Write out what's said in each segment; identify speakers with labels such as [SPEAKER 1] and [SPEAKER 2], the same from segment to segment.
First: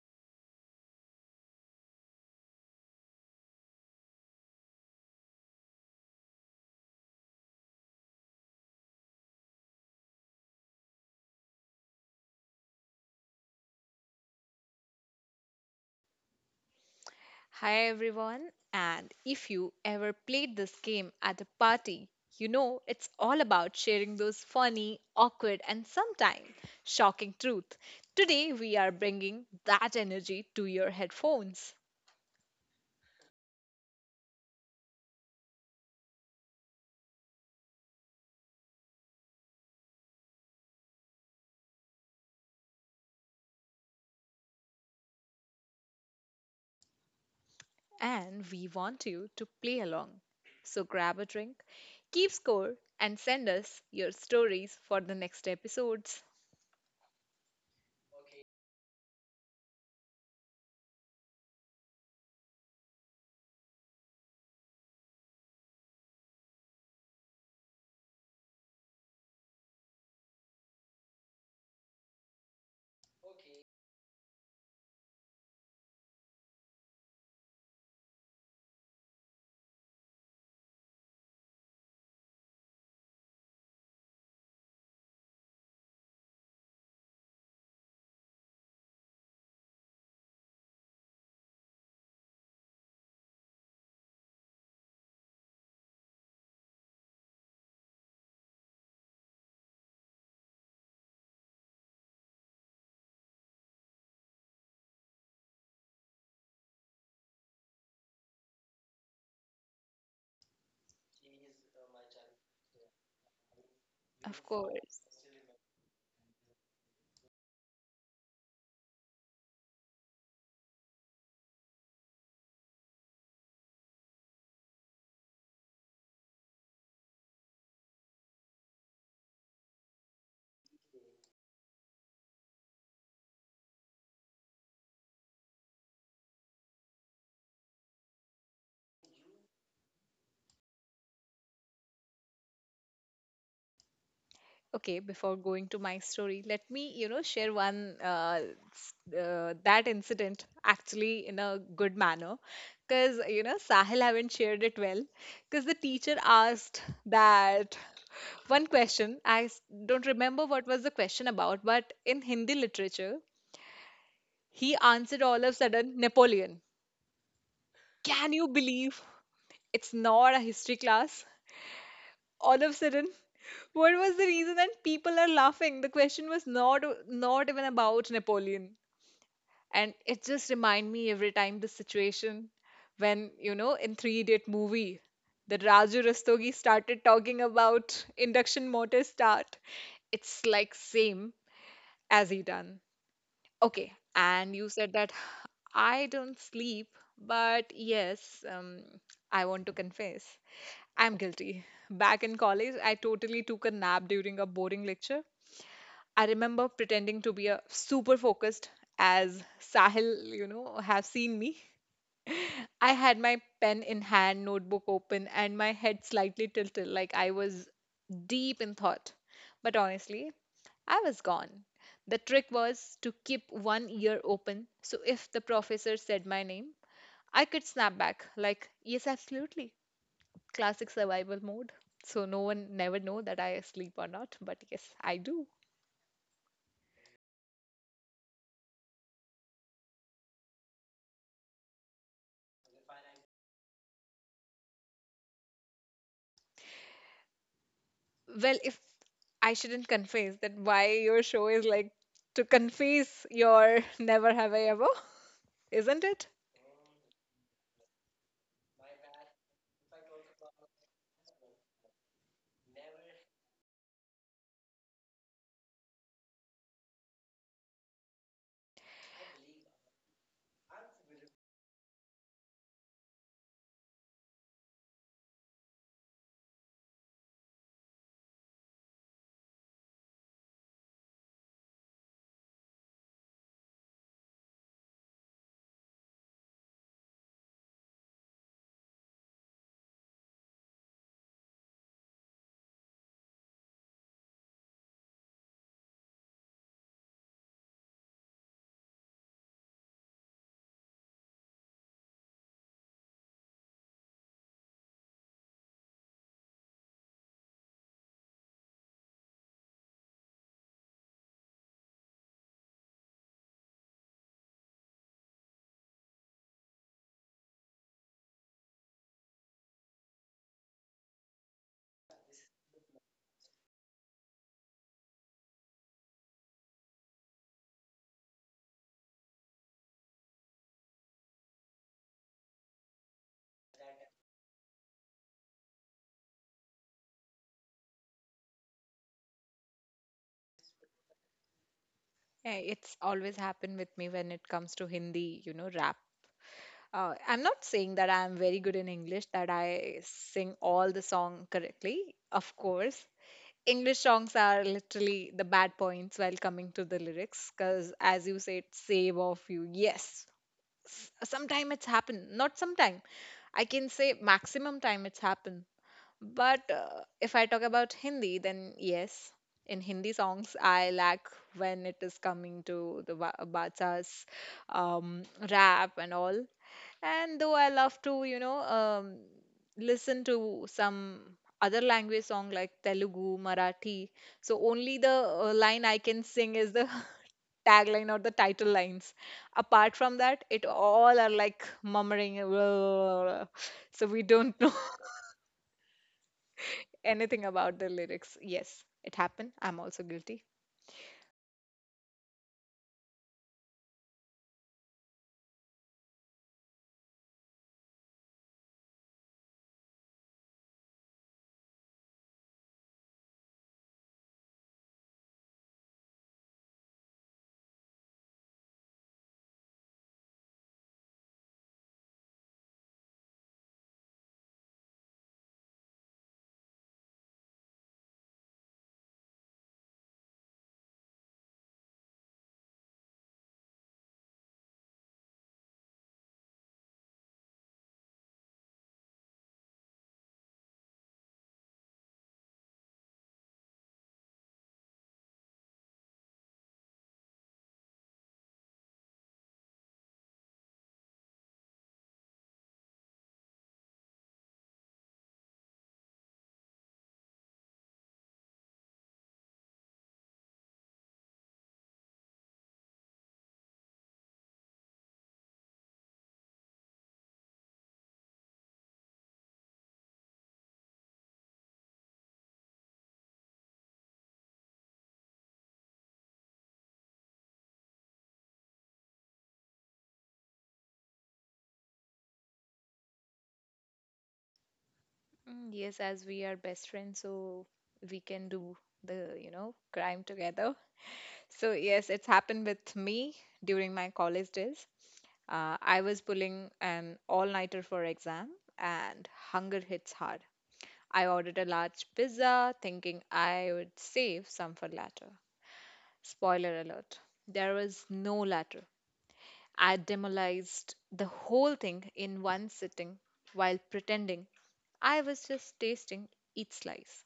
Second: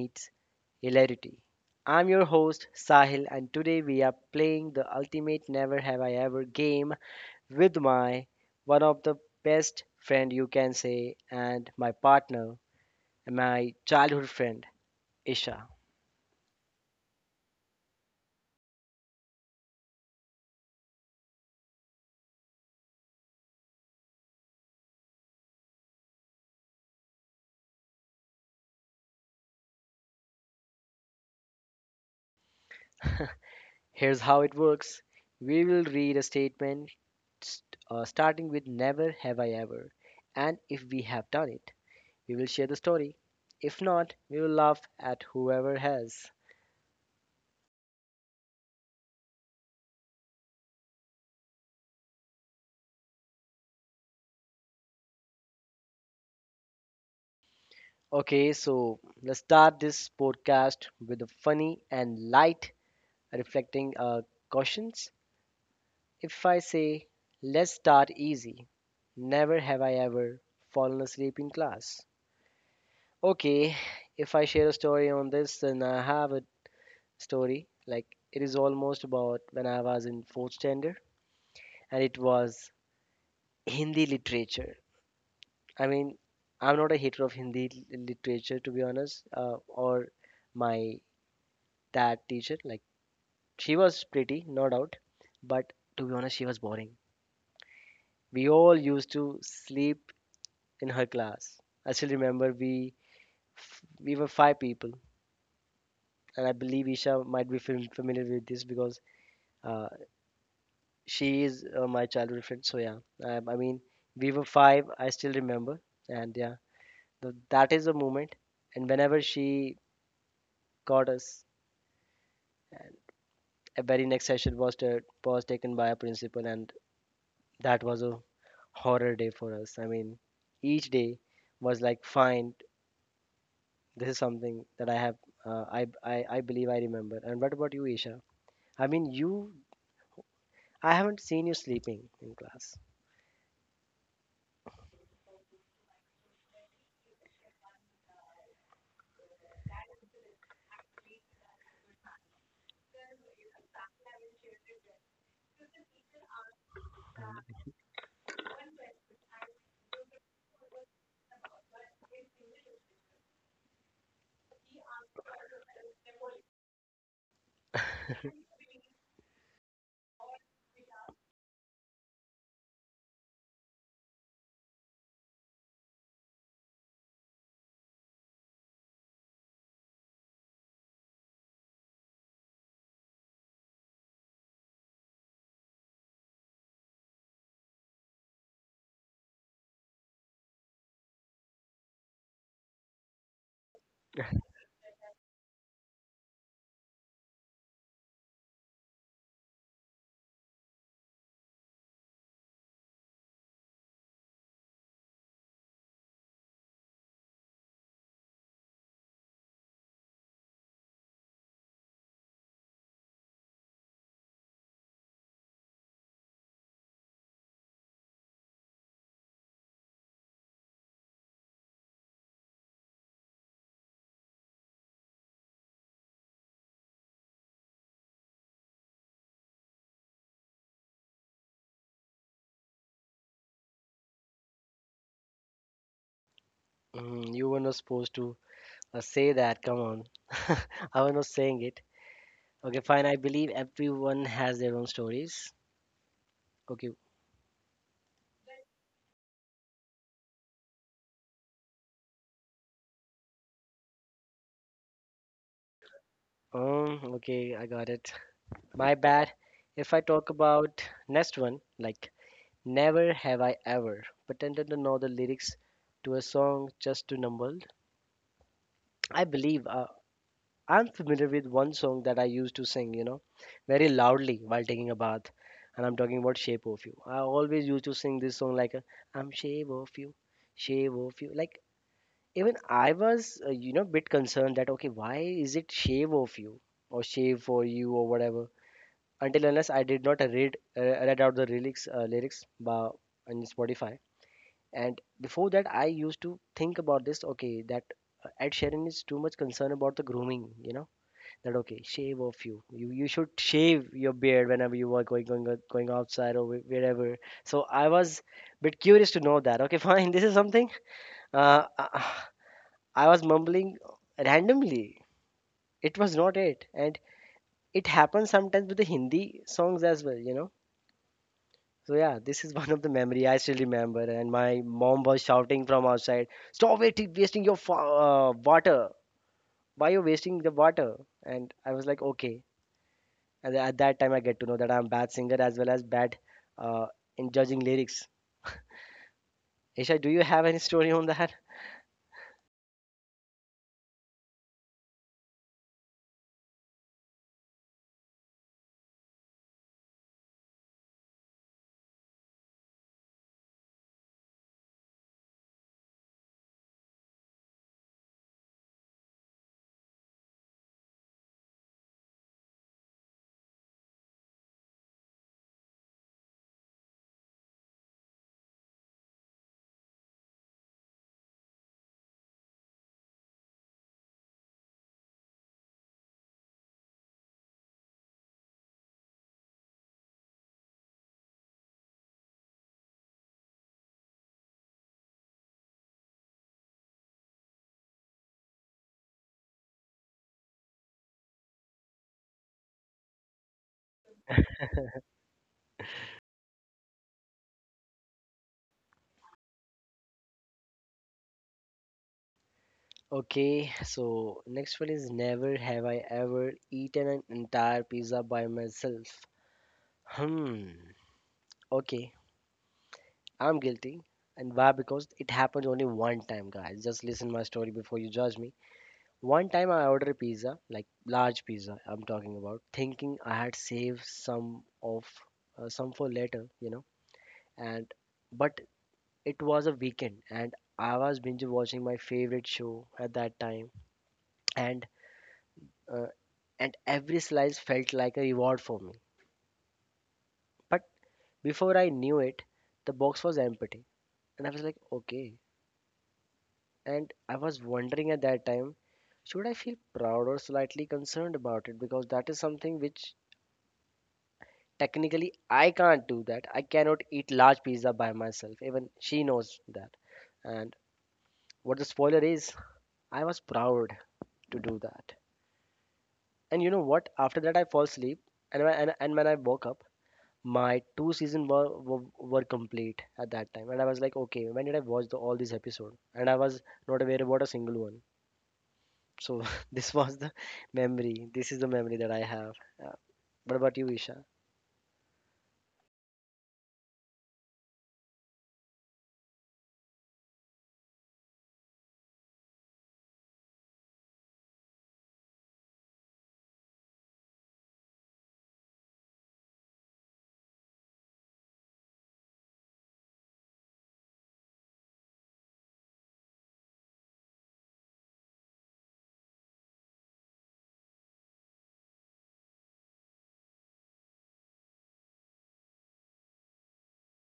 [SPEAKER 1] meets hilarity. I'm your host, Sahil, and today we are playing the ultimate Never Have I Ever game with my one of the best friend you can say, and my partner, and my childhood friend, Isha.
[SPEAKER 2] Hi everyone, and if you ever played this game at a party, you know it's all about sharing those funny, awkward, and sometimes shocking truth. Today we are bringing that energy to your headphones,
[SPEAKER 1] Here's how it works, we will read a statement starting with Never Have I Ever, and if we have done it, we will share the story. If not, we will laugh at whoever has.
[SPEAKER 2] and we want you to play along. So grab a drink, keep score, and send us your stories for the next episodes.
[SPEAKER 1] Okay, so let's start this podcast with a funny and light reflecting cautions. If I say, let's start easy, never have I ever fallen asleep in class. Okay, if I share a story on this, then I have a story. Like, it is almost about when I was in fourth standard, and it was Hindi literature. I mean, I'm not a hater of Hindi literature to be honest, or my dad teacher. Like, she was pretty, no doubt, but to be honest, she was boring. We all used to sleep in her class. I still remember we we were five people, and I believe Isha might be familiar with this because uh, she is my childhood friend. So yeah, I mean, we
[SPEAKER 2] Of
[SPEAKER 1] were five.
[SPEAKER 2] course.
[SPEAKER 1] I still remember, and yeah, that is a moment. And whenever she got us, a very next session was taken by a principal, and that was a horror day for us. I mean, each day was like fine. This is something that I have, uh, I, I believe I remember. And what about you, Isha? I mean, you I haven't seen you sleeping in class.
[SPEAKER 2] Okay, before going to my story, let me share one that incident actually in a good manner, because you know Sahil haven't shared it well, because the teacher asked that one question. I don't remember what was the question about, but in Hindi literature, he answered all of a sudden Napoleon. Can you believe it's not a history class? All of a sudden what was the reason and people are laughing. The question was not even about Napoleon, and it just remind me every time the situation when you know in Three Idiot movie that Raju Rastogi started talking about induction motor start. It's like same as he done. Okay, and you said that I don't sleep, but yes, um, I want to confess I'm guilty. Back in college, I totally took a nap during a boring lecture. I remember pretending to be a super focused as Sahil, you know, have seen me. I had my pen in hand, notebook open, and my head slightly tilted like I was deep in thought. But honestly, I was gone. The trick was to keep one ear open, so if the professor said my name, I could snap back like, yes, absolutely, classic survival mode. So no one never know that I sleep or not, but yes, I do.
[SPEAKER 1] Mm, you were not supposed to say that, come on. I was not saying it. Okay, fine, I believe everyone has their own stories. Okay.
[SPEAKER 2] Well, if I shouldn't confess that, why your show is like to confess your never have I ever, isn't it?
[SPEAKER 1] Okay, I got it. My bad. If I talk about next one, like, never have I ever pretended to know the lyrics to a song just to number. I believe I'm familiar with one song that I used to sing, very loudly while taking a bath. And I'm talking about Shape of You. I always used to sing this song like, I'm Shape of You, Shape of You. Like, even I was, bit concerned that, okay, why is it Shave of You or Shave for You or whatever? Until unless I did not read out the lyrics on Spotify. And before that, I used to think about this. Okay, that Ed Sheeran is too much concerned about the grooming. You know that, okay, shave off you. You should shave your beard whenever you are going outside, or wherever. So I was a bit curious to know that. Okay, fine. This is something. Uh, I was mumbling randomly. It was not it, and it happens sometimes with the Hindi songs as well. So yeah, this is one of the memory I still remember. And my mom was shouting from outside, "Stop it, wasting your water! Why you wasting the water?" And I was like, "Okay." And then at that time, I get to know that I'm bad singer as well as bad uh, in judging lyrics. Isha, do you have any story on that?
[SPEAKER 2] Yeah, it's always happened with me when it comes to Hindi, you know, rap. I'm not saying that I'm very good in English, that I sing all the song correctly, of course. English songs are literally the bad points while coming to the lyrics because, as you said, save of you. Yes, sometime it's happened. Not sometime, I can say maximum time it's happened. But if I talk about Hindi, then yes, in Hindi songs I lack when it is coming to the bacha's um, rap and all. And though I love to, you know, listen to some other language song like Telugu, Marathi, so only the line I can sing is the tagline or the title lines. Apart from that, it all are like murmuring. So we don't know anything about the lyrics. Yes, it happened. I'm also guilty.
[SPEAKER 1] Okay, so next one is never have I ever eaten an entire pizza by myself. Hmm. Okay, I'm guilty. And why? Because it happens only one time, guys. Just listen my story before you judge me. One time I ordered a pizza, like large pizza I'm talking about, thinking I had saved some for later. And but it was a weekend, and I was binge watching my favorite show at that time, and uh, and every slice felt like a reward for me. But before I knew it, the box was empty. And I was like, okay, and I was wondering at that time, should I feel proud or slightly concerned about it? Because that is something which technically I can't do that. I cannot eat large pizza by myself. Even she knows that. And what the spoiler is, I was proud to do that. And you know what? After that, I fall asleep. And when I woke up, my two seasons were complete at that time. And I was like, okay, when did I watch all these episodes? And I was not aware about a single one. So this was the memory. This is the memory that I have. Uh, what about you, Isha?
[SPEAKER 2] Mm, yes, as we are best friends, so we can do the, you know, crime together. So, yes, it's happened with me during my college days. I was pulling an all-nighter for exam, and hunger hits hard. I ordered a large pizza, thinking I would save some for later. Spoiler alert, there was no latter. I demolished the whole thing in one sitting while pretending I was just tasting each slice.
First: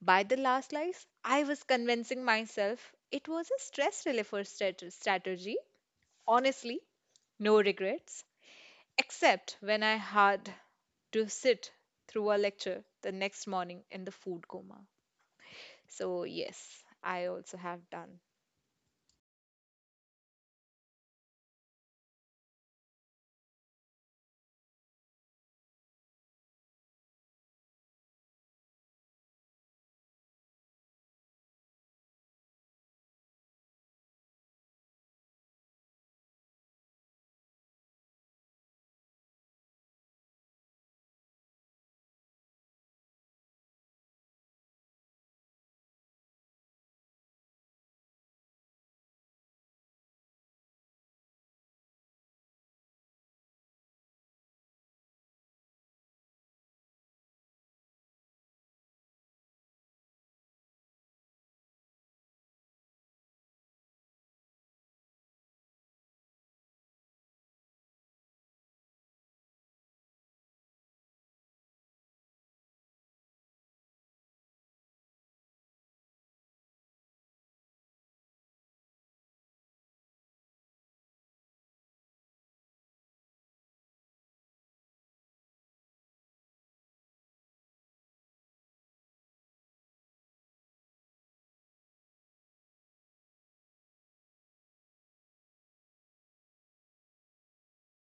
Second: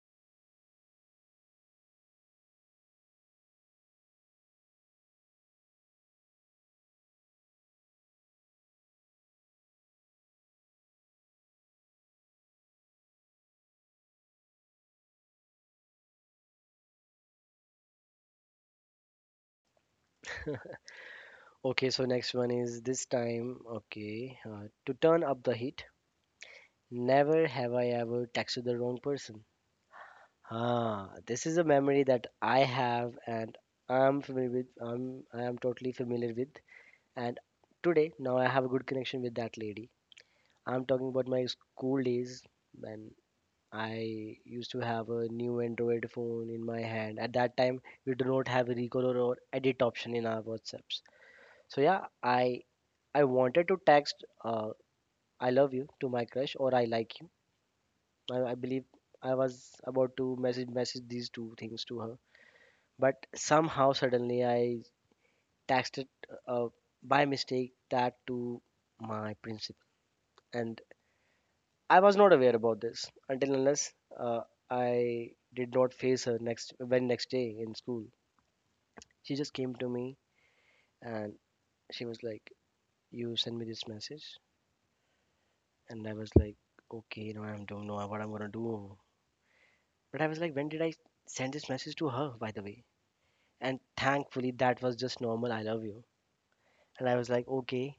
[SPEAKER 2] By the last slice, I was convincing myself it was a stress reliever strategy. Honestly, no regrets, except when I had to sit through a lecture the next morning in the food coma. So, yes, I also have done.
[SPEAKER 1] Okay, so next one is this time. Okay, to turn up the heat. Never have I ever texted the wrong person. Ah, this is a memory that I have and I'm familiar with. I am totally familiar with. And today now I have a good connection with that lady. I'm talking about my school days when I used to have a new Android phone in my hand. At that time, we do not have recolor or edit option in our WhatsApps. So yeah, I wanted to text, I love you, to my crush, or I like you. I believe I was about to message these two things to her, but somehow suddenly I texted, uh, by mistake, that to my principal, and I was not aware about this until unless uh, I did not face her next day in school. She just came to me, and she was like, "You send me this message," and I was like, "Okay, I don't know what I'm gonna do." But I was like, "When did I send this message to her, by the way?" And thankfully, that was just normal. I love you. And I was like, "Okay,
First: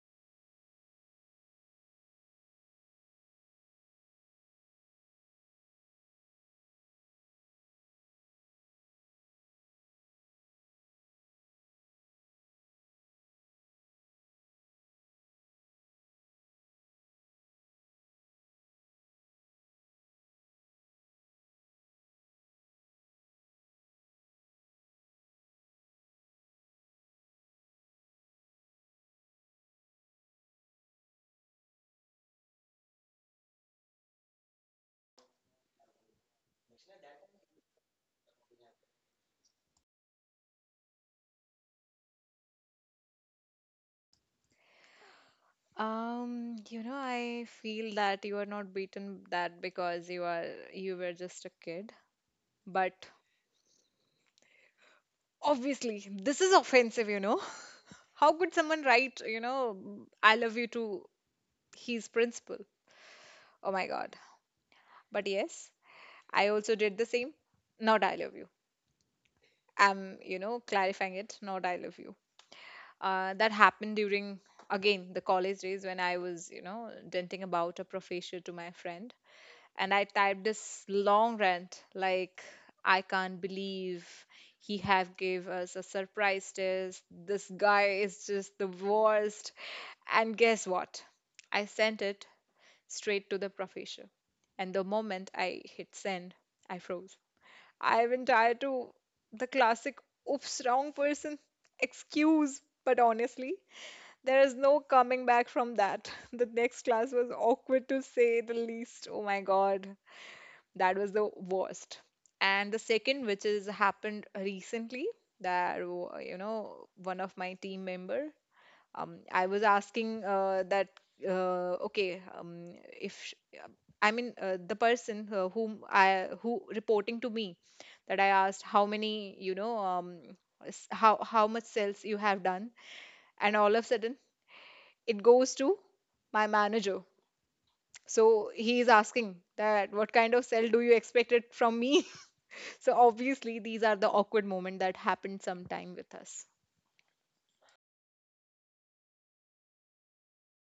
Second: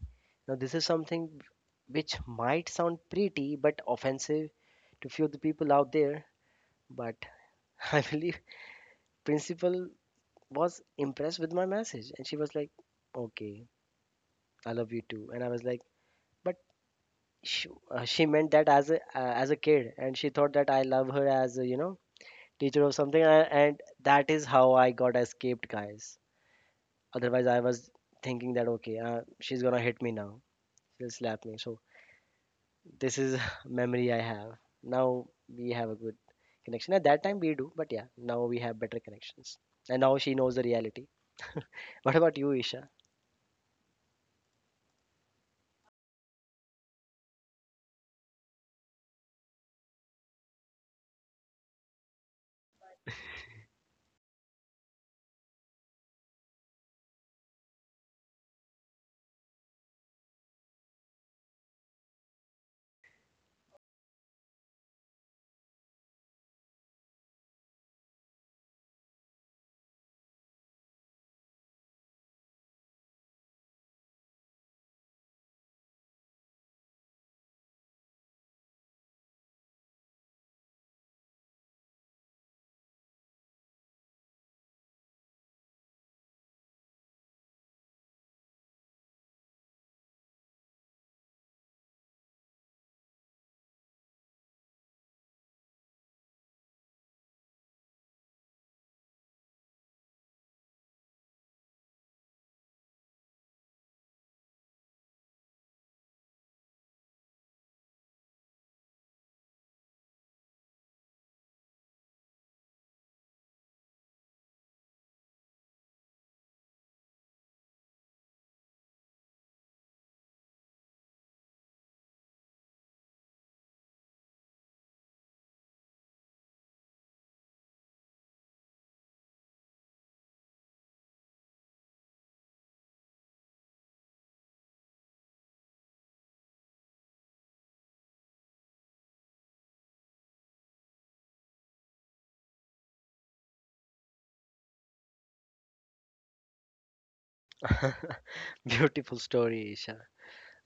[SPEAKER 1] now this is something which might sound pretty but offensive to few of the people out there." But I believe principle was impressed with my message, and she was like, "Okay, I love you too." And I was like, "But..." She meant that as a kid, and she thought that I love her as a teacher or something. And that is how I got escaped, guys. Otherwise, I was thinking that, okay, she's gonna hit me now, she'll slap me. So this is memory I have. Now we have a good connection. At that time we do, but yeah, now we have better connections, and now she knows the reality. What about you, Isha?
[SPEAKER 2] You know, I feel that you are not beaten that because you are you were just a kid. But obviously, this is offensive, you know. How could someone write, you know, I love you to his principal? Oh my God. But yes, I also did the same. Not I love you. I'm, you know, clarifying it, not I love you. That happened during again the college days when I was, you know, denting about a professor to my friend, and I typed this long rant like I can't believe he have gave us a surprise test. This guy is just the worst. And guess what? I sent it straight to the professor. And the moment I hit send, I froze. I went tired to the classic oops wrong person excuse, but honestly, there is no coming back from that. The next class was awkward to say the least. Oh my god, that was the worst. And the second which is happened recently, that you know, one of my team member, I was asking that okay, if I mean the person whom I who reporting to me, that I asked how many, you know, how much sales you have done, and all of a sudden it goes to my manager. So he is asking that what kind of sale do you expect it from me. So obviously these are the awkward moment that happened sometime with us.
[SPEAKER 1] Beautiful story, Isha.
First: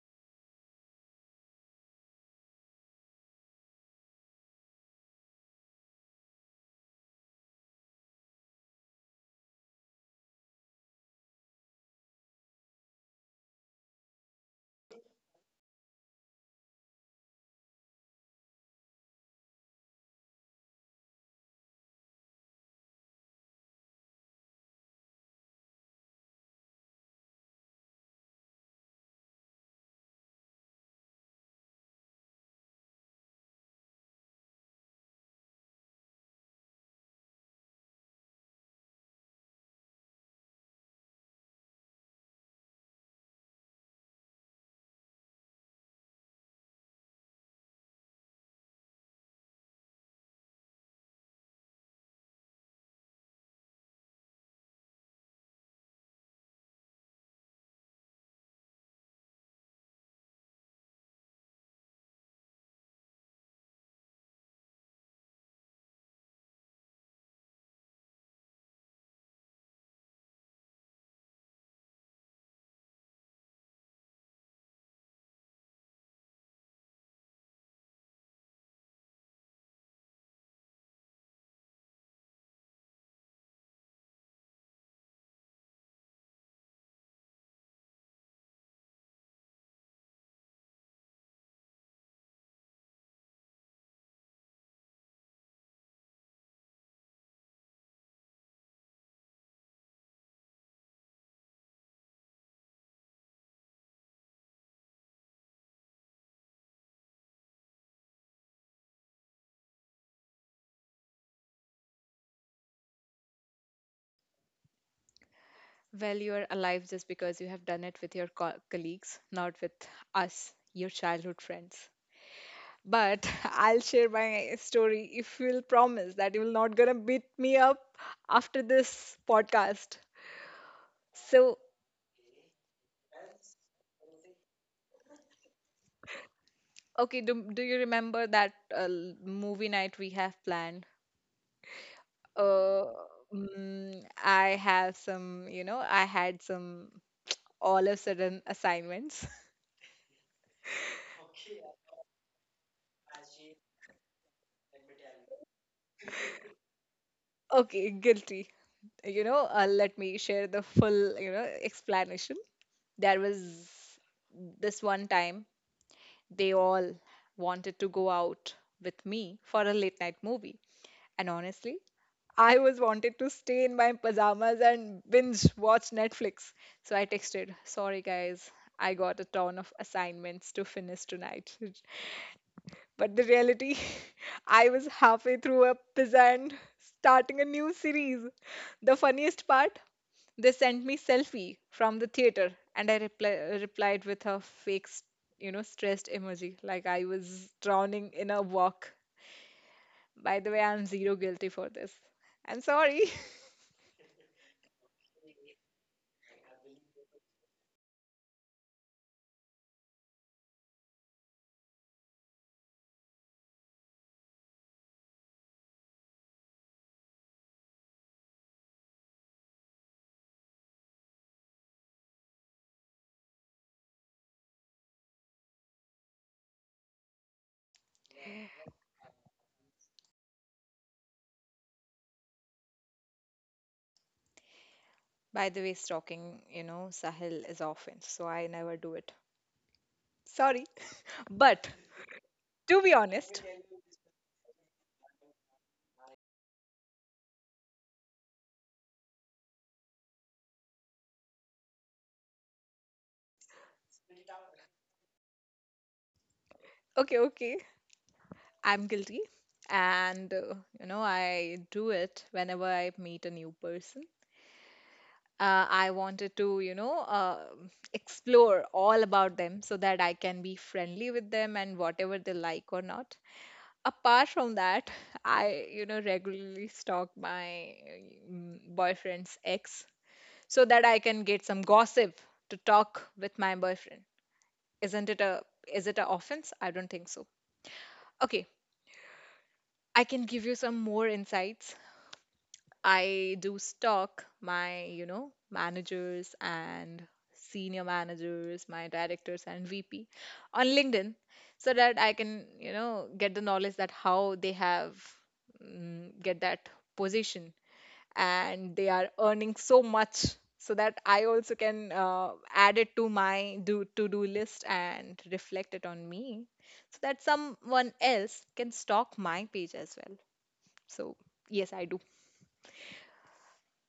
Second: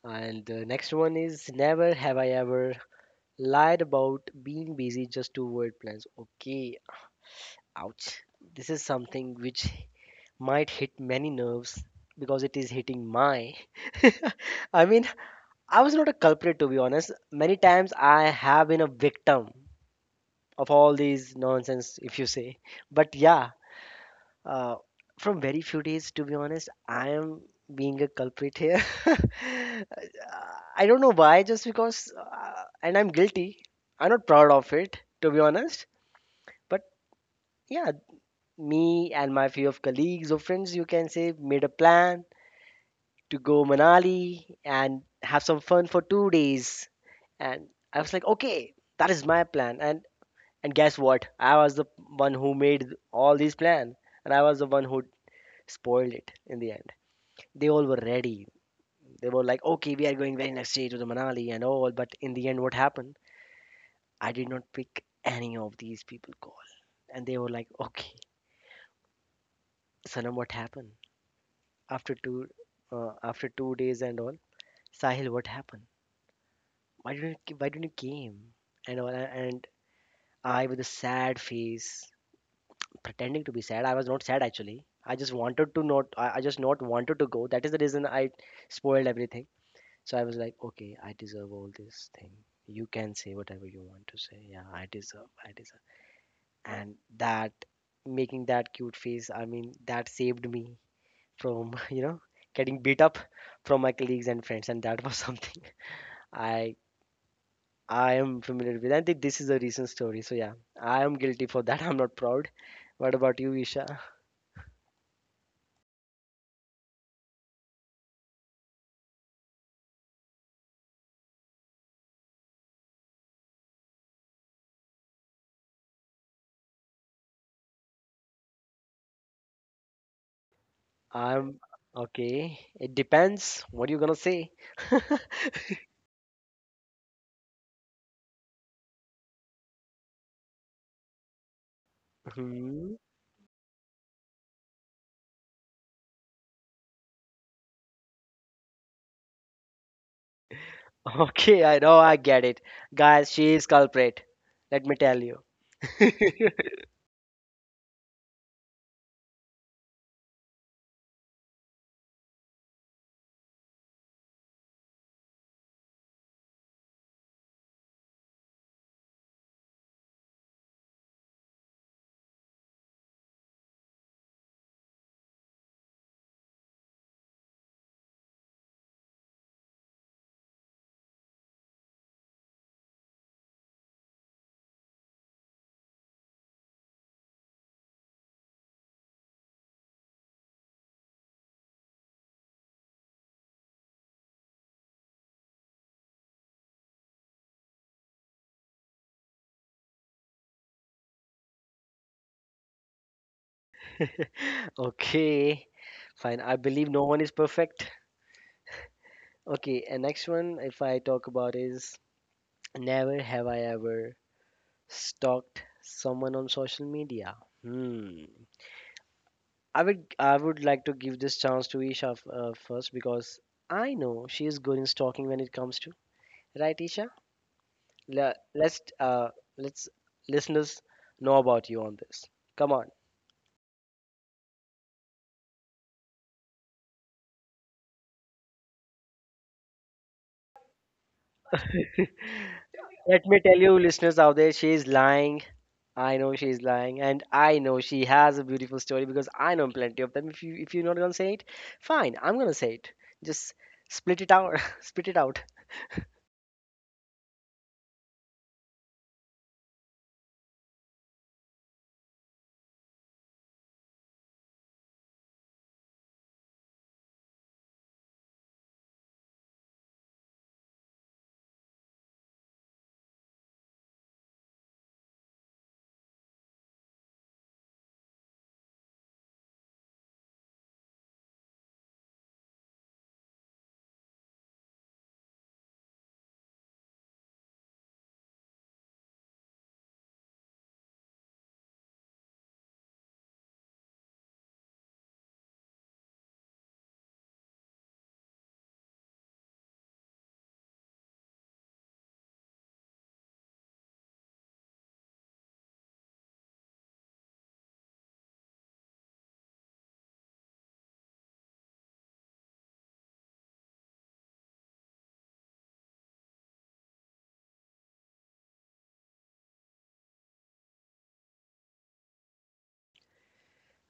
[SPEAKER 1] And the next one is never have I ever lied about being busy just to avoid plans. Okay, ouch. This is something which might hit many nerves because it is hitting my. I mean, I was not a culprit to be honest. Many times I have been a victim of all these nonsense, if you say. But yeah. Uh, from very few days, to be honest, I am being a culprit here. I don't know why, just because, and I'm guilty. I'm not proud of it, to be honest. But yeah, me and my few of colleagues or friends, you can say, made a plan to go Manali and have some fun for 2 days. And I was like, okay, that is my plan. And guess what? I was the one who made all these plan, and I was the one who spoiled it in the end. They all were ready. They were like, okay, we are going very next day to the Manali and all. But in the end, what happened? I did not pick any of these people call, and they were like, okay, Sanam, what happened after 2 days and all? Sahil, what happened? Why didn't you came and all? And I, with a sad face, pretending to be sad. I was not sad actually. I just wanted to not. I just not wanted to go. That is the reason I spoiled everything. So I was like, okay, I deserve all this thing. You can say whatever you want to say. Yeah, I deserve, I deserve. And that making that cute face, I mean, that saved me from, getting beat up from my colleagues and friends. And that was something I I am familiar with. And this is a recent story. So yeah, I am guilty for that. I'm not proud. What about you, Isha?
[SPEAKER 2] Well, you are alive just because you have done it with your colleagues, not with us, your childhood friends. But I'll share my story if you'll promise that you will not gonna beat me up after this podcast. So,
[SPEAKER 1] I'm. Okay, it depends. What are you gonna say?
[SPEAKER 2] okay, do, do you remember that movie night we have planned? Uh,
[SPEAKER 1] Hmm.
[SPEAKER 2] mm, I have some, you know, I had some all of sudden assignments.
[SPEAKER 1] Okay, I know, I get it. Guys, she is culprit. Let me tell you.
[SPEAKER 2] Okay, guilty. You know, let me share the full, you know, explanation. There was this one time they all wanted to go out with me for a late night movie. And honestly, I was wanted to stay in my pajamas and binge watch Netflix. So I texted, sorry guys, I got a ton of assignments to finish tonight. But the reality, I was halfway through a pizza and starting a new series. The funniest part, they sent me selfie from the theater and I replied with a fake, you know, stressed emoji like I was drowning in a walk. By the way, I'm zero guilty for this. I'm sorry.
[SPEAKER 1] Okay, fine. I believe no one is perfect. Okay, and next one, if I talk about is never have I ever stalked someone on social media. Hmm. I would like to give this chance to Isha, first because I know she is good in stalking when it comes to right, Isha. Le- let's uh let's listeners know about you on this. Come on.
[SPEAKER 2] By the way, stalking, you know, Sahil is offense, so I never do it. Sorry. But to be
[SPEAKER 1] Let me
[SPEAKER 2] honest,
[SPEAKER 1] tell you, listeners out there, she is lying. I know she is lying, and I know she has a beautiful story because I know plenty of them. If you're not gonna say it, fine, I'm gonna say it. Just split it out, split it out.
[SPEAKER 2] okay, okay, I'm guilty. And, you know, I do it whenever I meet a new person. I wanted to, you know, explore all about them so that I can be friendly with them and whatever they like or not. Apart from that, I, you know, regularly stalk my boyfriend's ex so that I can get some gossip to talk with my boyfriend. Isn't it a, is it a offense? I don't think so. Okay, I can give you some more insights. I do stalk my, you know, managers and senior managers, my directors and VP on LinkedIn so that I can, you know, get the knowledge that how they have get that position and they are earning so much, so that I also can add it to my do to-do list and reflect it on me so that someone else can stalk my page as well. So, yes, I do.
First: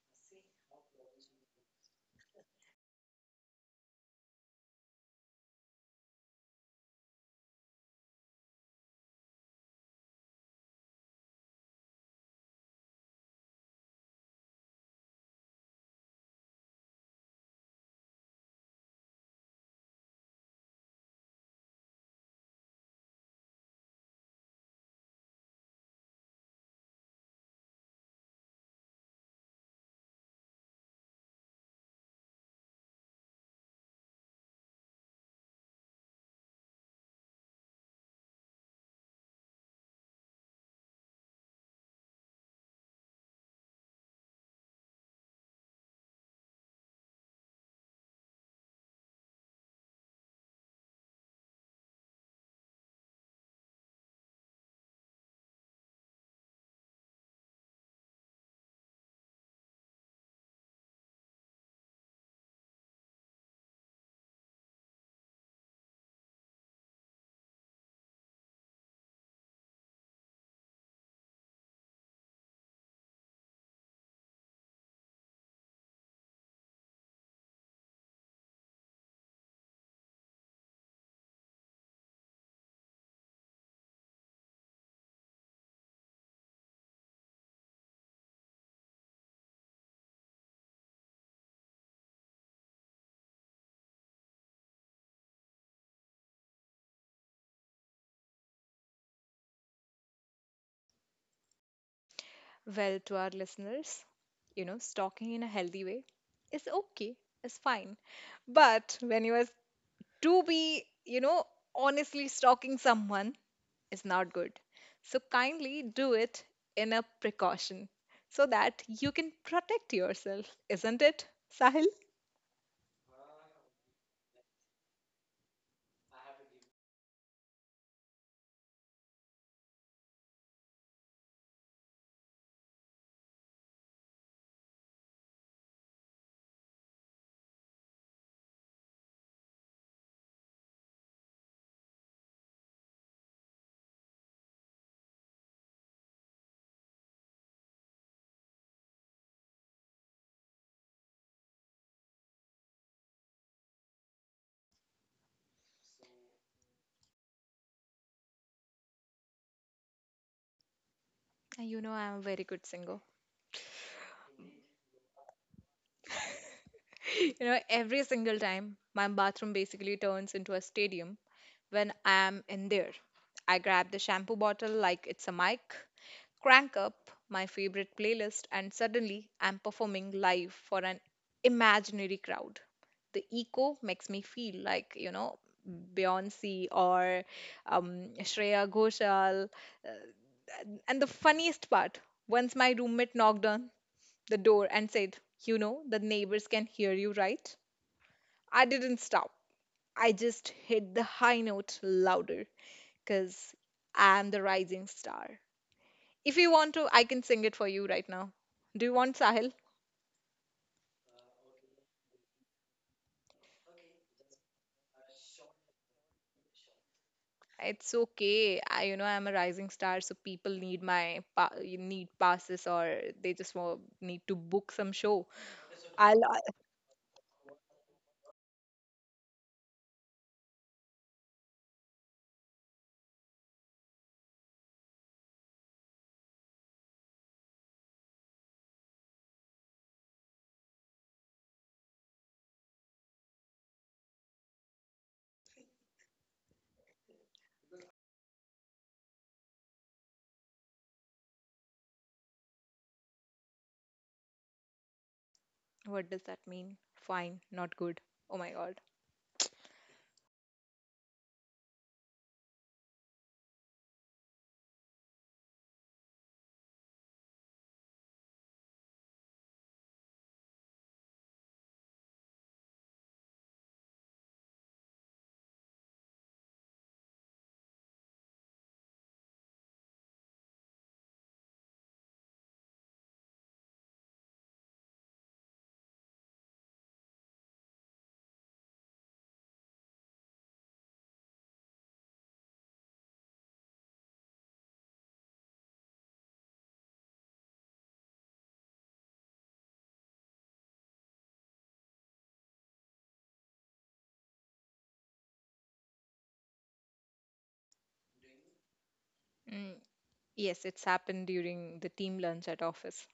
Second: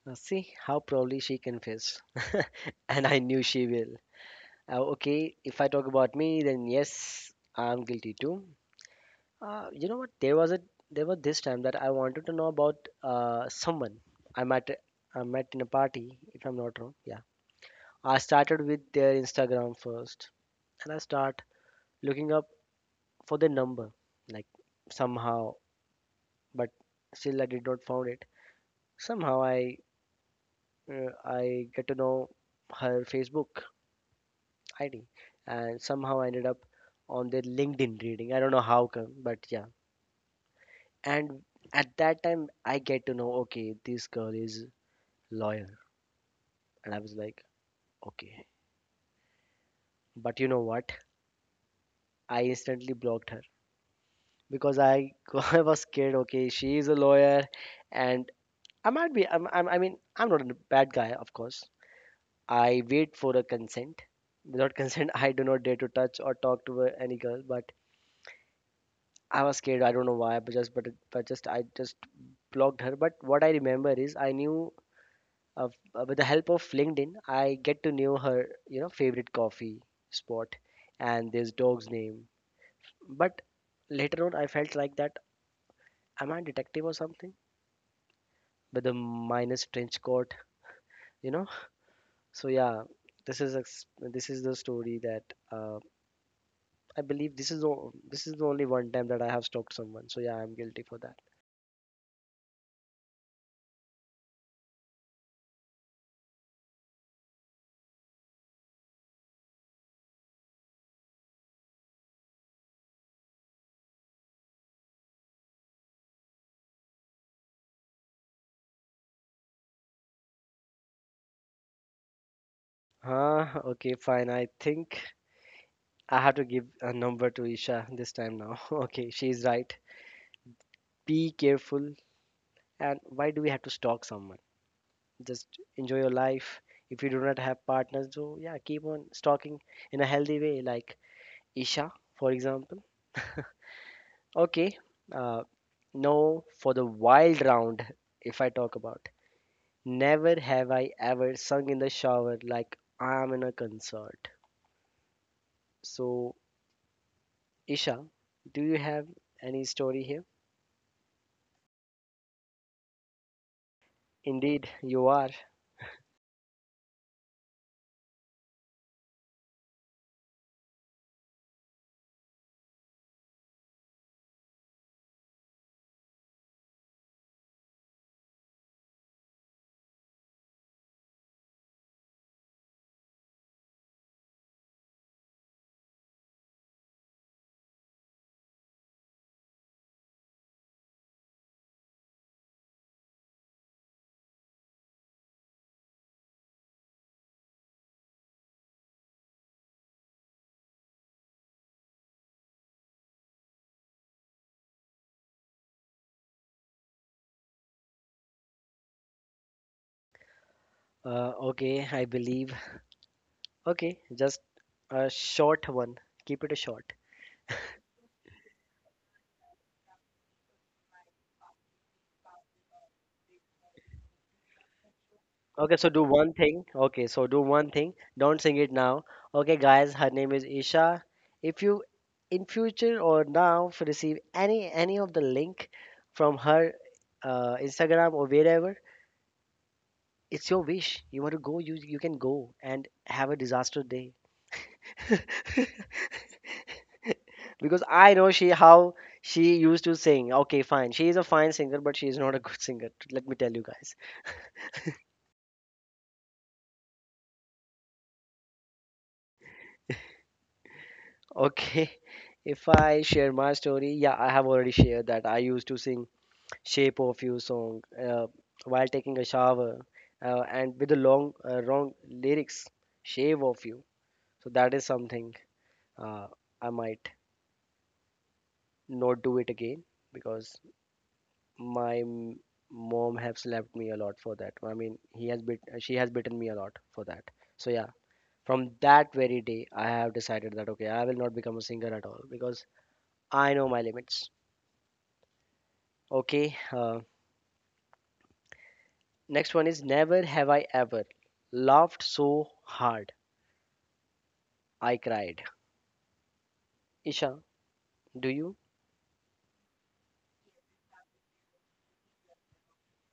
[SPEAKER 1] See how proudly she confessed, and I knew she will. Okay, if I talk about me, then yes, I'm guilty too. You know what? There was this time that I wanted to know about someone I met I met in a party, if I'm not wrong. Yeah, I started with their Instagram first, and I start looking up for their number, like somehow, but still I did not found it. Somehow I get to know her Facebook ID, and somehow I ended up on their LinkedIn reading. I don't know how come, but yeah. And at that time, I get to know, okay, this girl is lawyer, and I was like, okay. But you know what? I instantly blocked her because I I was scared. Okay, she is a lawyer, and I might be. I mean, I'm not a bad guy, of course. I wait for a consent. Without consent, I do not dare to touch or talk to any girl. But I was scared. I don't know why. But just, but, it- but just, I just blocked her. But what I remember is, I knew with the help of LinkedIn, I get to know her. You know, favorite coffee spot, and this dog's name. But later on, I felt like that. Am I a detective or something? With the minus trench coat, you know. So yeah, this is the story that uh, I believe this is the only one time that I have stalked someone. So yeah, I'm guilty for that.
[SPEAKER 2] Well, to our listeners, you know, stalking in a healthy way is okay, is fine. But when you are to be, you know, honestly stalking someone is not good. So kindly do it in a precaution so that you can protect yourself, isn't it, Sahil?
[SPEAKER 1] Huh, okay, fine. I think I have to give a number to Isha this time now. Okay, she's right. Be careful. And why do we have to stalk someone? Just enjoy your life. If you do not have partners, so yeah, keep on stalking in a healthy way like Isha, for example. Okay. Uh, no, for the wild round, if I talk about. Never have I ever sung in the shower like I am in a concert. So, Isha, do you have any story here?
[SPEAKER 2] You know, I am a very good singer.
[SPEAKER 1] Indeed, you are.
[SPEAKER 2] You know, every single time my bathroom basically turns into a stadium when I am in there. I grab the shampoo bottle like it's a mic, crank up my favorite playlist, and suddenly I'm performing live for an imaginary crowd. The echo makes me feel like, you know, Beyonce or Shreya Ghoshal. uh, And the funniest part, once my roommate knocked on the door and said, you know, the neighbors can hear you, right? I didn't stop. I just hit the high note louder because I'm the rising star. If you want to, I can sing it for you right now. Do you want Sahil?
[SPEAKER 1] Okay, I believe. Okay, just a short one. Keep it short.
[SPEAKER 2] It's okay. I, you know, I'm a rising star, so people need my you need passes or they just want, need to book some show. I'll.
[SPEAKER 1] Okay, so do one thing. Don't sing it now. Okay, guys, her name is Isha. If you in future or now receive any of the link from her Instagram or wherever, it's your wish. You want to go, you can go and have a disaster day. Because I know she how she used to sing. Okay, fine. She is a fine singer, but she is not a good singer. Let me tell you guys.
[SPEAKER 2] What does that mean? Fine, not good. Oh my God.
[SPEAKER 1] Okay, if I share my story, yeah, I have already shared that I used to sing "Shape of You" song, uh, while taking a shower, and with the long wrong lyrics, "Shave of You." So that is something uh, I might not do it again because my m- mom has slapped me a lot for that. I mean, he has bit, she has bitten me a lot for that. So yeah, from that very day, I have decided that okay, I will not become a singer at all because I know my limits. Okay, next one is never have I ever laughed so hard I cried. Isha, do you?
[SPEAKER 2] Mm, yes, it's happened during the team lunch at office.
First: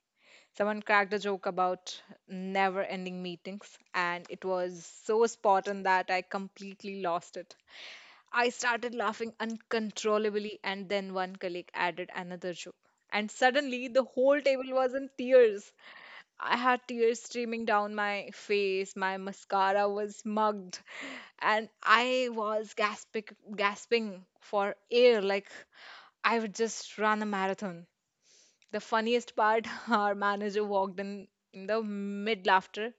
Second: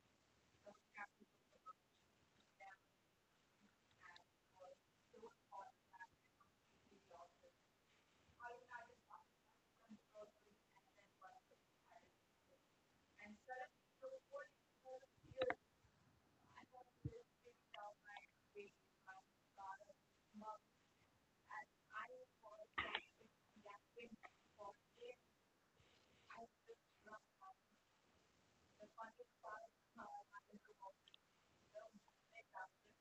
[SPEAKER 2] Someone cracked a joke about never ending meetings, and it was so spot on that I completely lost it. I started laughing uncontrollably, and then one colleague added another joke. And suddenly, the whole table was in tears. I had tears streaming down my face, my mascara was mugged, and I was gasping for air like I would just run a marathon. The funniest part, our manager walked in the mid laughter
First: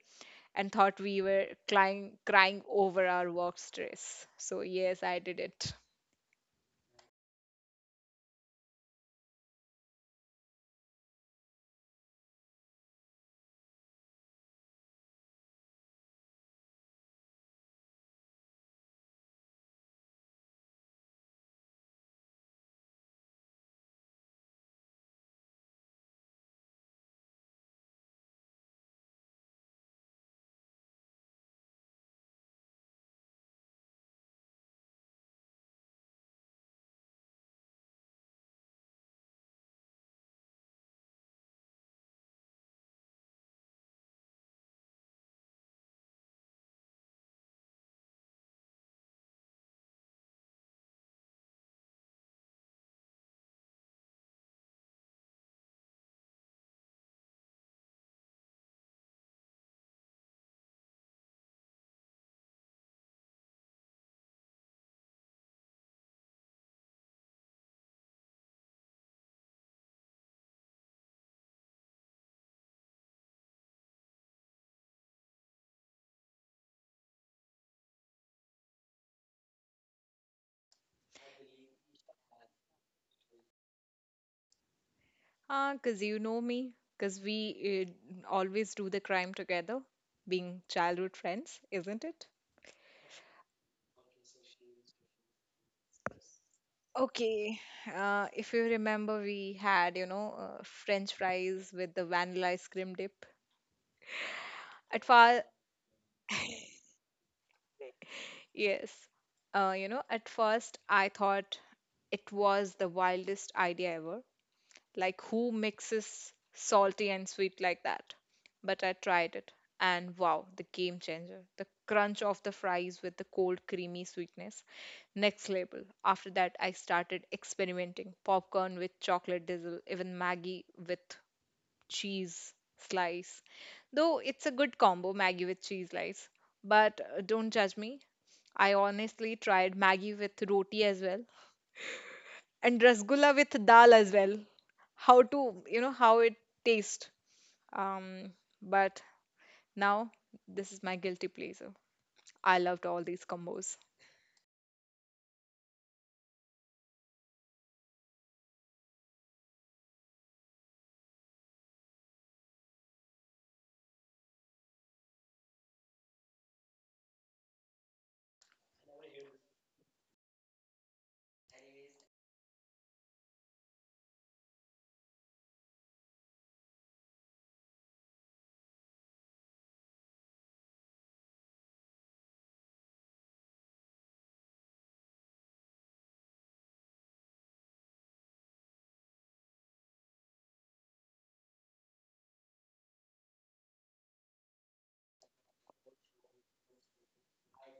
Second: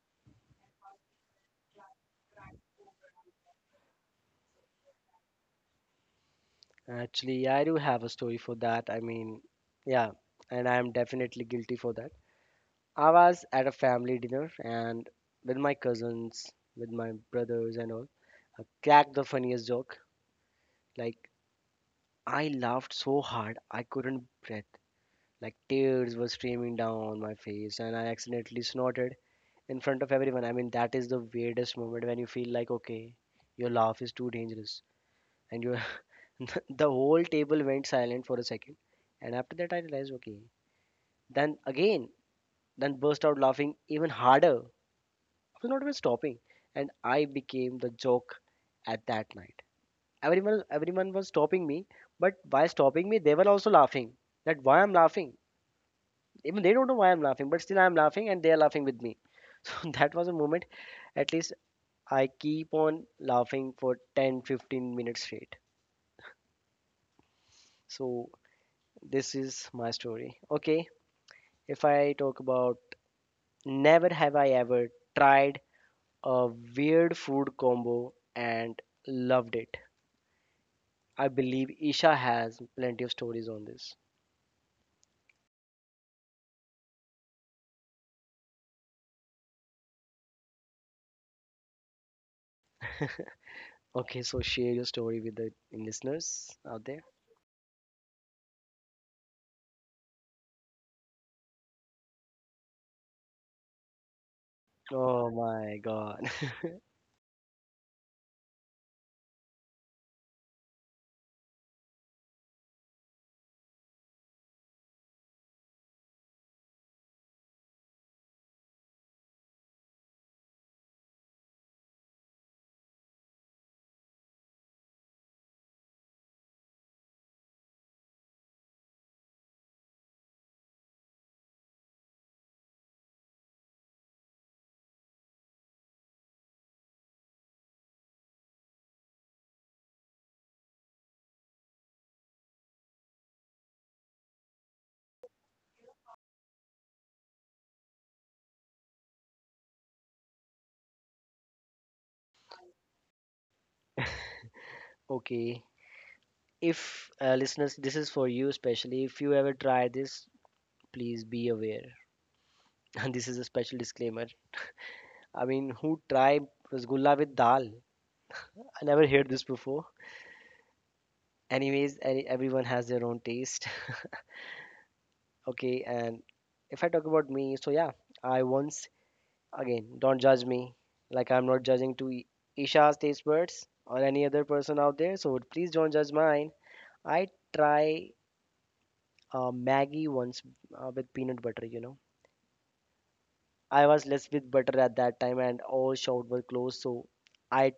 [SPEAKER 2] and thought we were crying over our work stress. So, yes, I did it.
[SPEAKER 1] Actually, yeah, I do have a story for that. I mean, yeah, and I am definitely guilty for that. I was at a family dinner and with my cousins, with my brothers, and all. I cracked the funniest joke. Like, I laughed so hard I couldn't breathe. Like, tears were streaming down my face, and I accidentally snorted in front of everyone. I mean, that is the weirdest moment when you feel like, okay, your laugh is too dangerous. And you, the whole table went silent for a second. And after that, I realized, okay. Then again, then burst out laughing even harder. I was not even stopping. And I became the joke at that night. Everyone was stopping me, but by stopping me, they were also laughing. That why I'm laughing. Even they don't know why I'm laughing, but still I'm laughing and they are laughing with me. So that was a moment at least I keep on laughing for 10 15 minutes straight. So, this is my story. Okay, if I talk about never have I ever tried a weird food combo and loved it. I believe Isha has plenty of stories on this.
[SPEAKER 2] Ah, because you know me, because we always do the crime together, being childhood friends, isn't it?
[SPEAKER 1] Okay, so share your story with the listeners out there.
[SPEAKER 2] Okay, if you remember, we had, you know, French fries with the vanilla ice cream dip. At,
[SPEAKER 1] Oh
[SPEAKER 2] far,
[SPEAKER 1] my god.
[SPEAKER 2] yes. You know, at first I thought it was the wildest idea ever. Like, who mixes salty and sweet like that? But I tried it, and wow, the game changer. The crunch of the fries with the cold, creamy sweetness. Next level. After that, I started experimenting popcorn with chocolate drizzle, even Maggie with cheese slice. Though it's a good combo, Maggie with cheese slice. But don't judge me. I honestly tried Maggie with roti as well and rasgulla with dal as well. How to, you know, how it tastes. Um, but now this is my guilty pleasure. I loved all these combos.
[SPEAKER 1] Okay, if listeners, this is for you especially. If you ever try this, please be aware. And this is a special disclaimer. I mean, who tried rasgulla with dal? I never heard this before. Anyways, everyone has their own taste. Okay, and if I talk about me, so yeah, I once, again, don't judge me. Like, I'm not judging to Isha's taste buds or any other person out there, so please don't judge mine. I try Maggie once with peanut butter, you know. I was less with butter at that time, and all shops were closed, so I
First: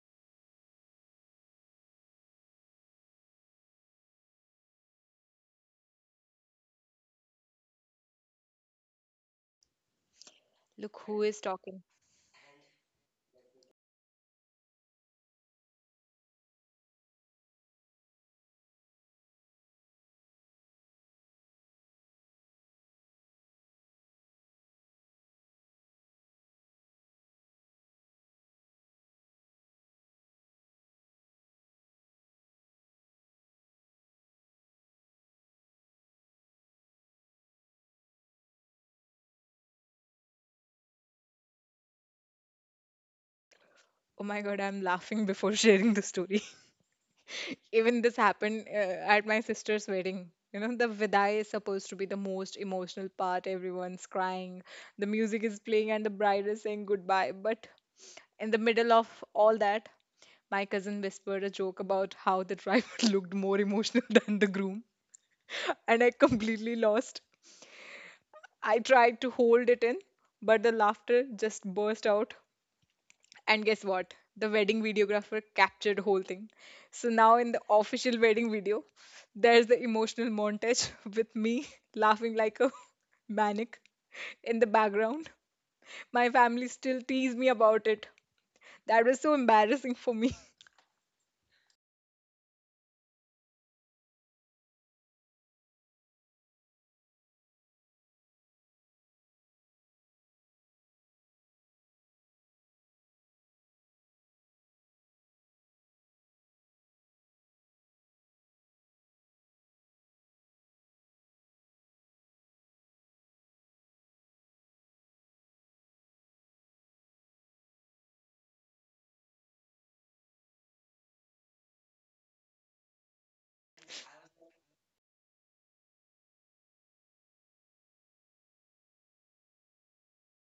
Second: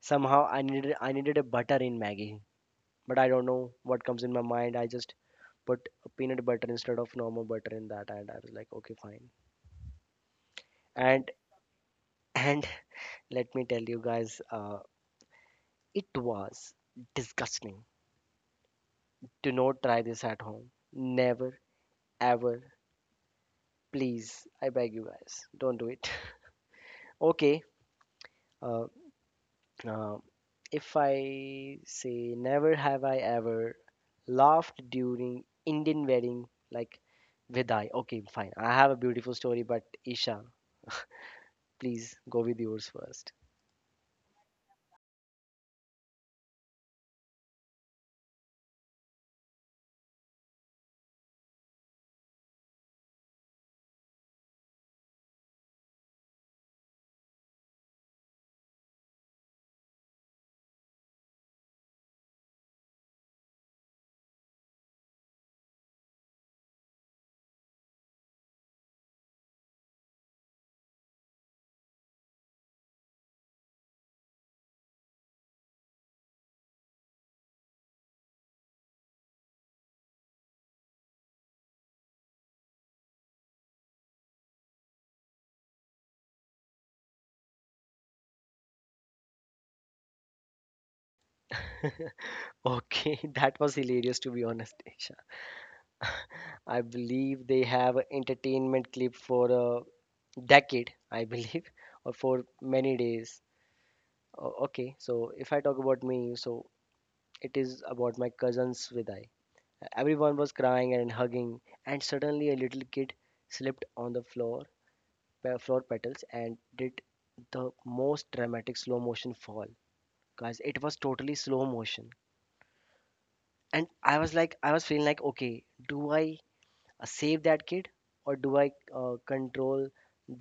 [SPEAKER 1] somehow I needed a butter in Maggie, but I don't know what comes in my mind. I just put peanut butter instead of normal butter in that, and I was like, okay, fine.
[SPEAKER 2] Look who
[SPEAKER 1] And
[SPEAKER 2] is talking.
[SPEAKER 1] and let me tell you guys, it was disgusting. Do not try this at home. Never, ever, please. I beg you guys, don't do it. Okay. Uh, uh, if I say never have I ever laughed during Indian wedding, like Vidai. Okay, fine. I have a beautiful story, but Isha, please go with yours first.
[SPEAKER 2] Oh my god, I'm laughing before sharing the story. Even this happened at my sister's wedding. You know, the vidai is supposed to be the most emotional part. Everyone's crying, the music is playing, and the bride is saying goodbye. But in the middle of all that, my cousin whispered a joke about how the driver looked more emotional than the groom, and I completely lost. I tried to hold it in, but the laughter just burst out. And guess what? The wedding videographer captured the whole thing. So now in the official wedding video, there's the emotional montage with me laughing like a maniac in the background. My family still tease me about it. That was so embarrassing for me.
[SPEAKER 1] Okay, that was hilarious to be honest, Isha. I believe they have a entertainment clip for a decade, I believe, or for many days. O- Okay, so if I talk about me, so it is about my cousins Vidai. Everyone was crying and hugging, and suddenly a little kid slipped on the floor, floor petals, and did the most dramatic slow motion fall. Guys, it was totally slow motion. And I was feeling like, okay, do I save that kid, or do I control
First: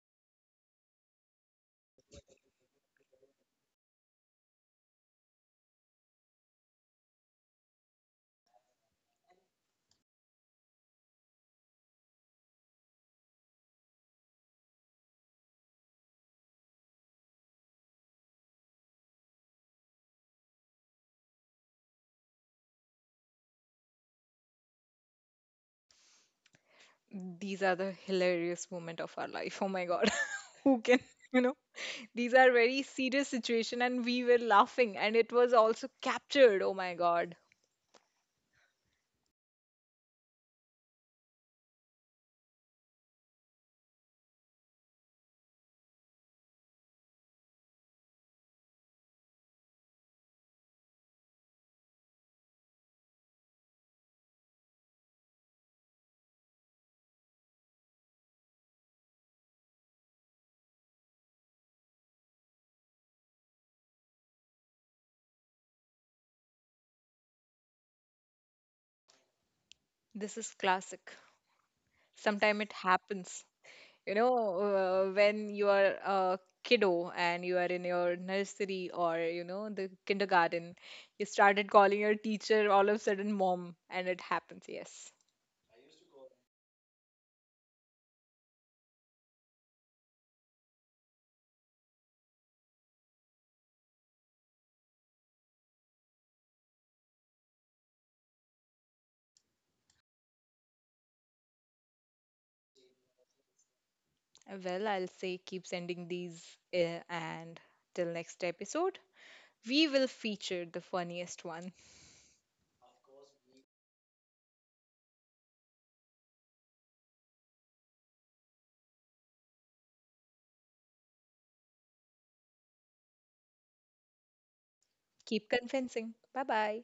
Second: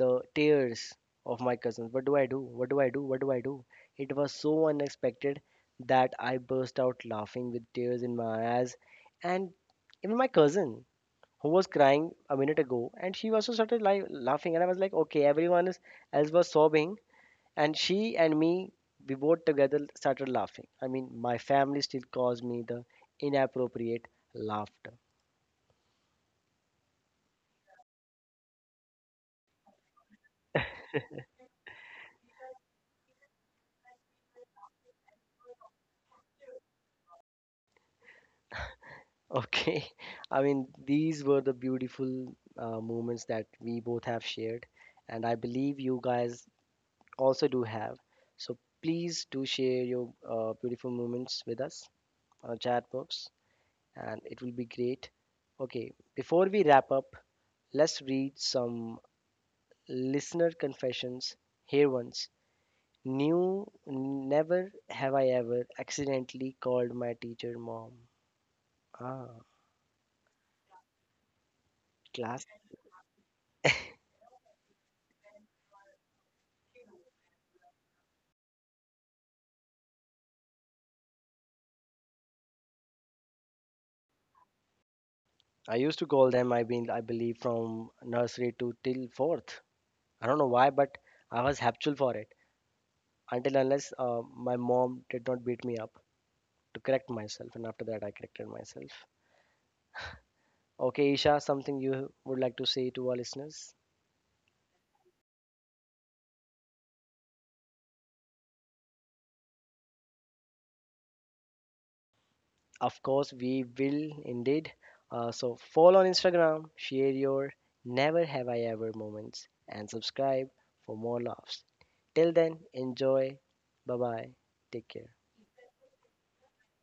[SPEAKER 1] the tears of my cousins? What do I do, what do I do, what do I do? It was so unexpected that I burst out laughing with tears in my eyes. And even my cousin who was crying a minute ago, and she also started laughing, and I was like, okay, else was sobbing, and she and me, we both together started laughing. I mean, my family still calls me the inappropriate laughter.
[SPEAKER 2] These are the hilarious moment of our life. Oh my god. Who can, you know? These are very serious situation and we were laughing and it was also captured. Oh my god.
[SPEAKER 1] Okay. I mean, these were the beautiful moments that we both have shared. And I believe you guys also do have. So please do share your beautiful moments with us on our chat box. And it will be great. Okay. Before we wrap up, let's read some listener confessions here once. New, never have I ever accidentally called my teacher mom. Ah,
[SPEAKER 2] This is classic.
[SPEAKER 1] class.
[SPEAKER 2] Sometime it happens. You know, when you are a kiddo and you are in your nursery or, you know, the kindergarten, you started calling your teacher all of a sudden mom, and it happens, yes.
[SPEAKER 1] I used to call them. I mean, I believe from nursery to till fourth. I don't know why, but I was habitual for it until unless my mom did not beat me up to correct myself, and after that I corrected myself. Okay, Isha, something you would like to say to our listeners?
[SPEAKER 2] Well, I'll say keep sending these, and till next episode, we will feature the funniest one.
[SPEAKER 1] Of course, we will indeed. So follow on Instagram, share your never have I ever moments, and subscribe for more laughs. Till then, enjoy. Bye bye. Take care.
[SPEAKER 2] Keep convincing. Bye bye.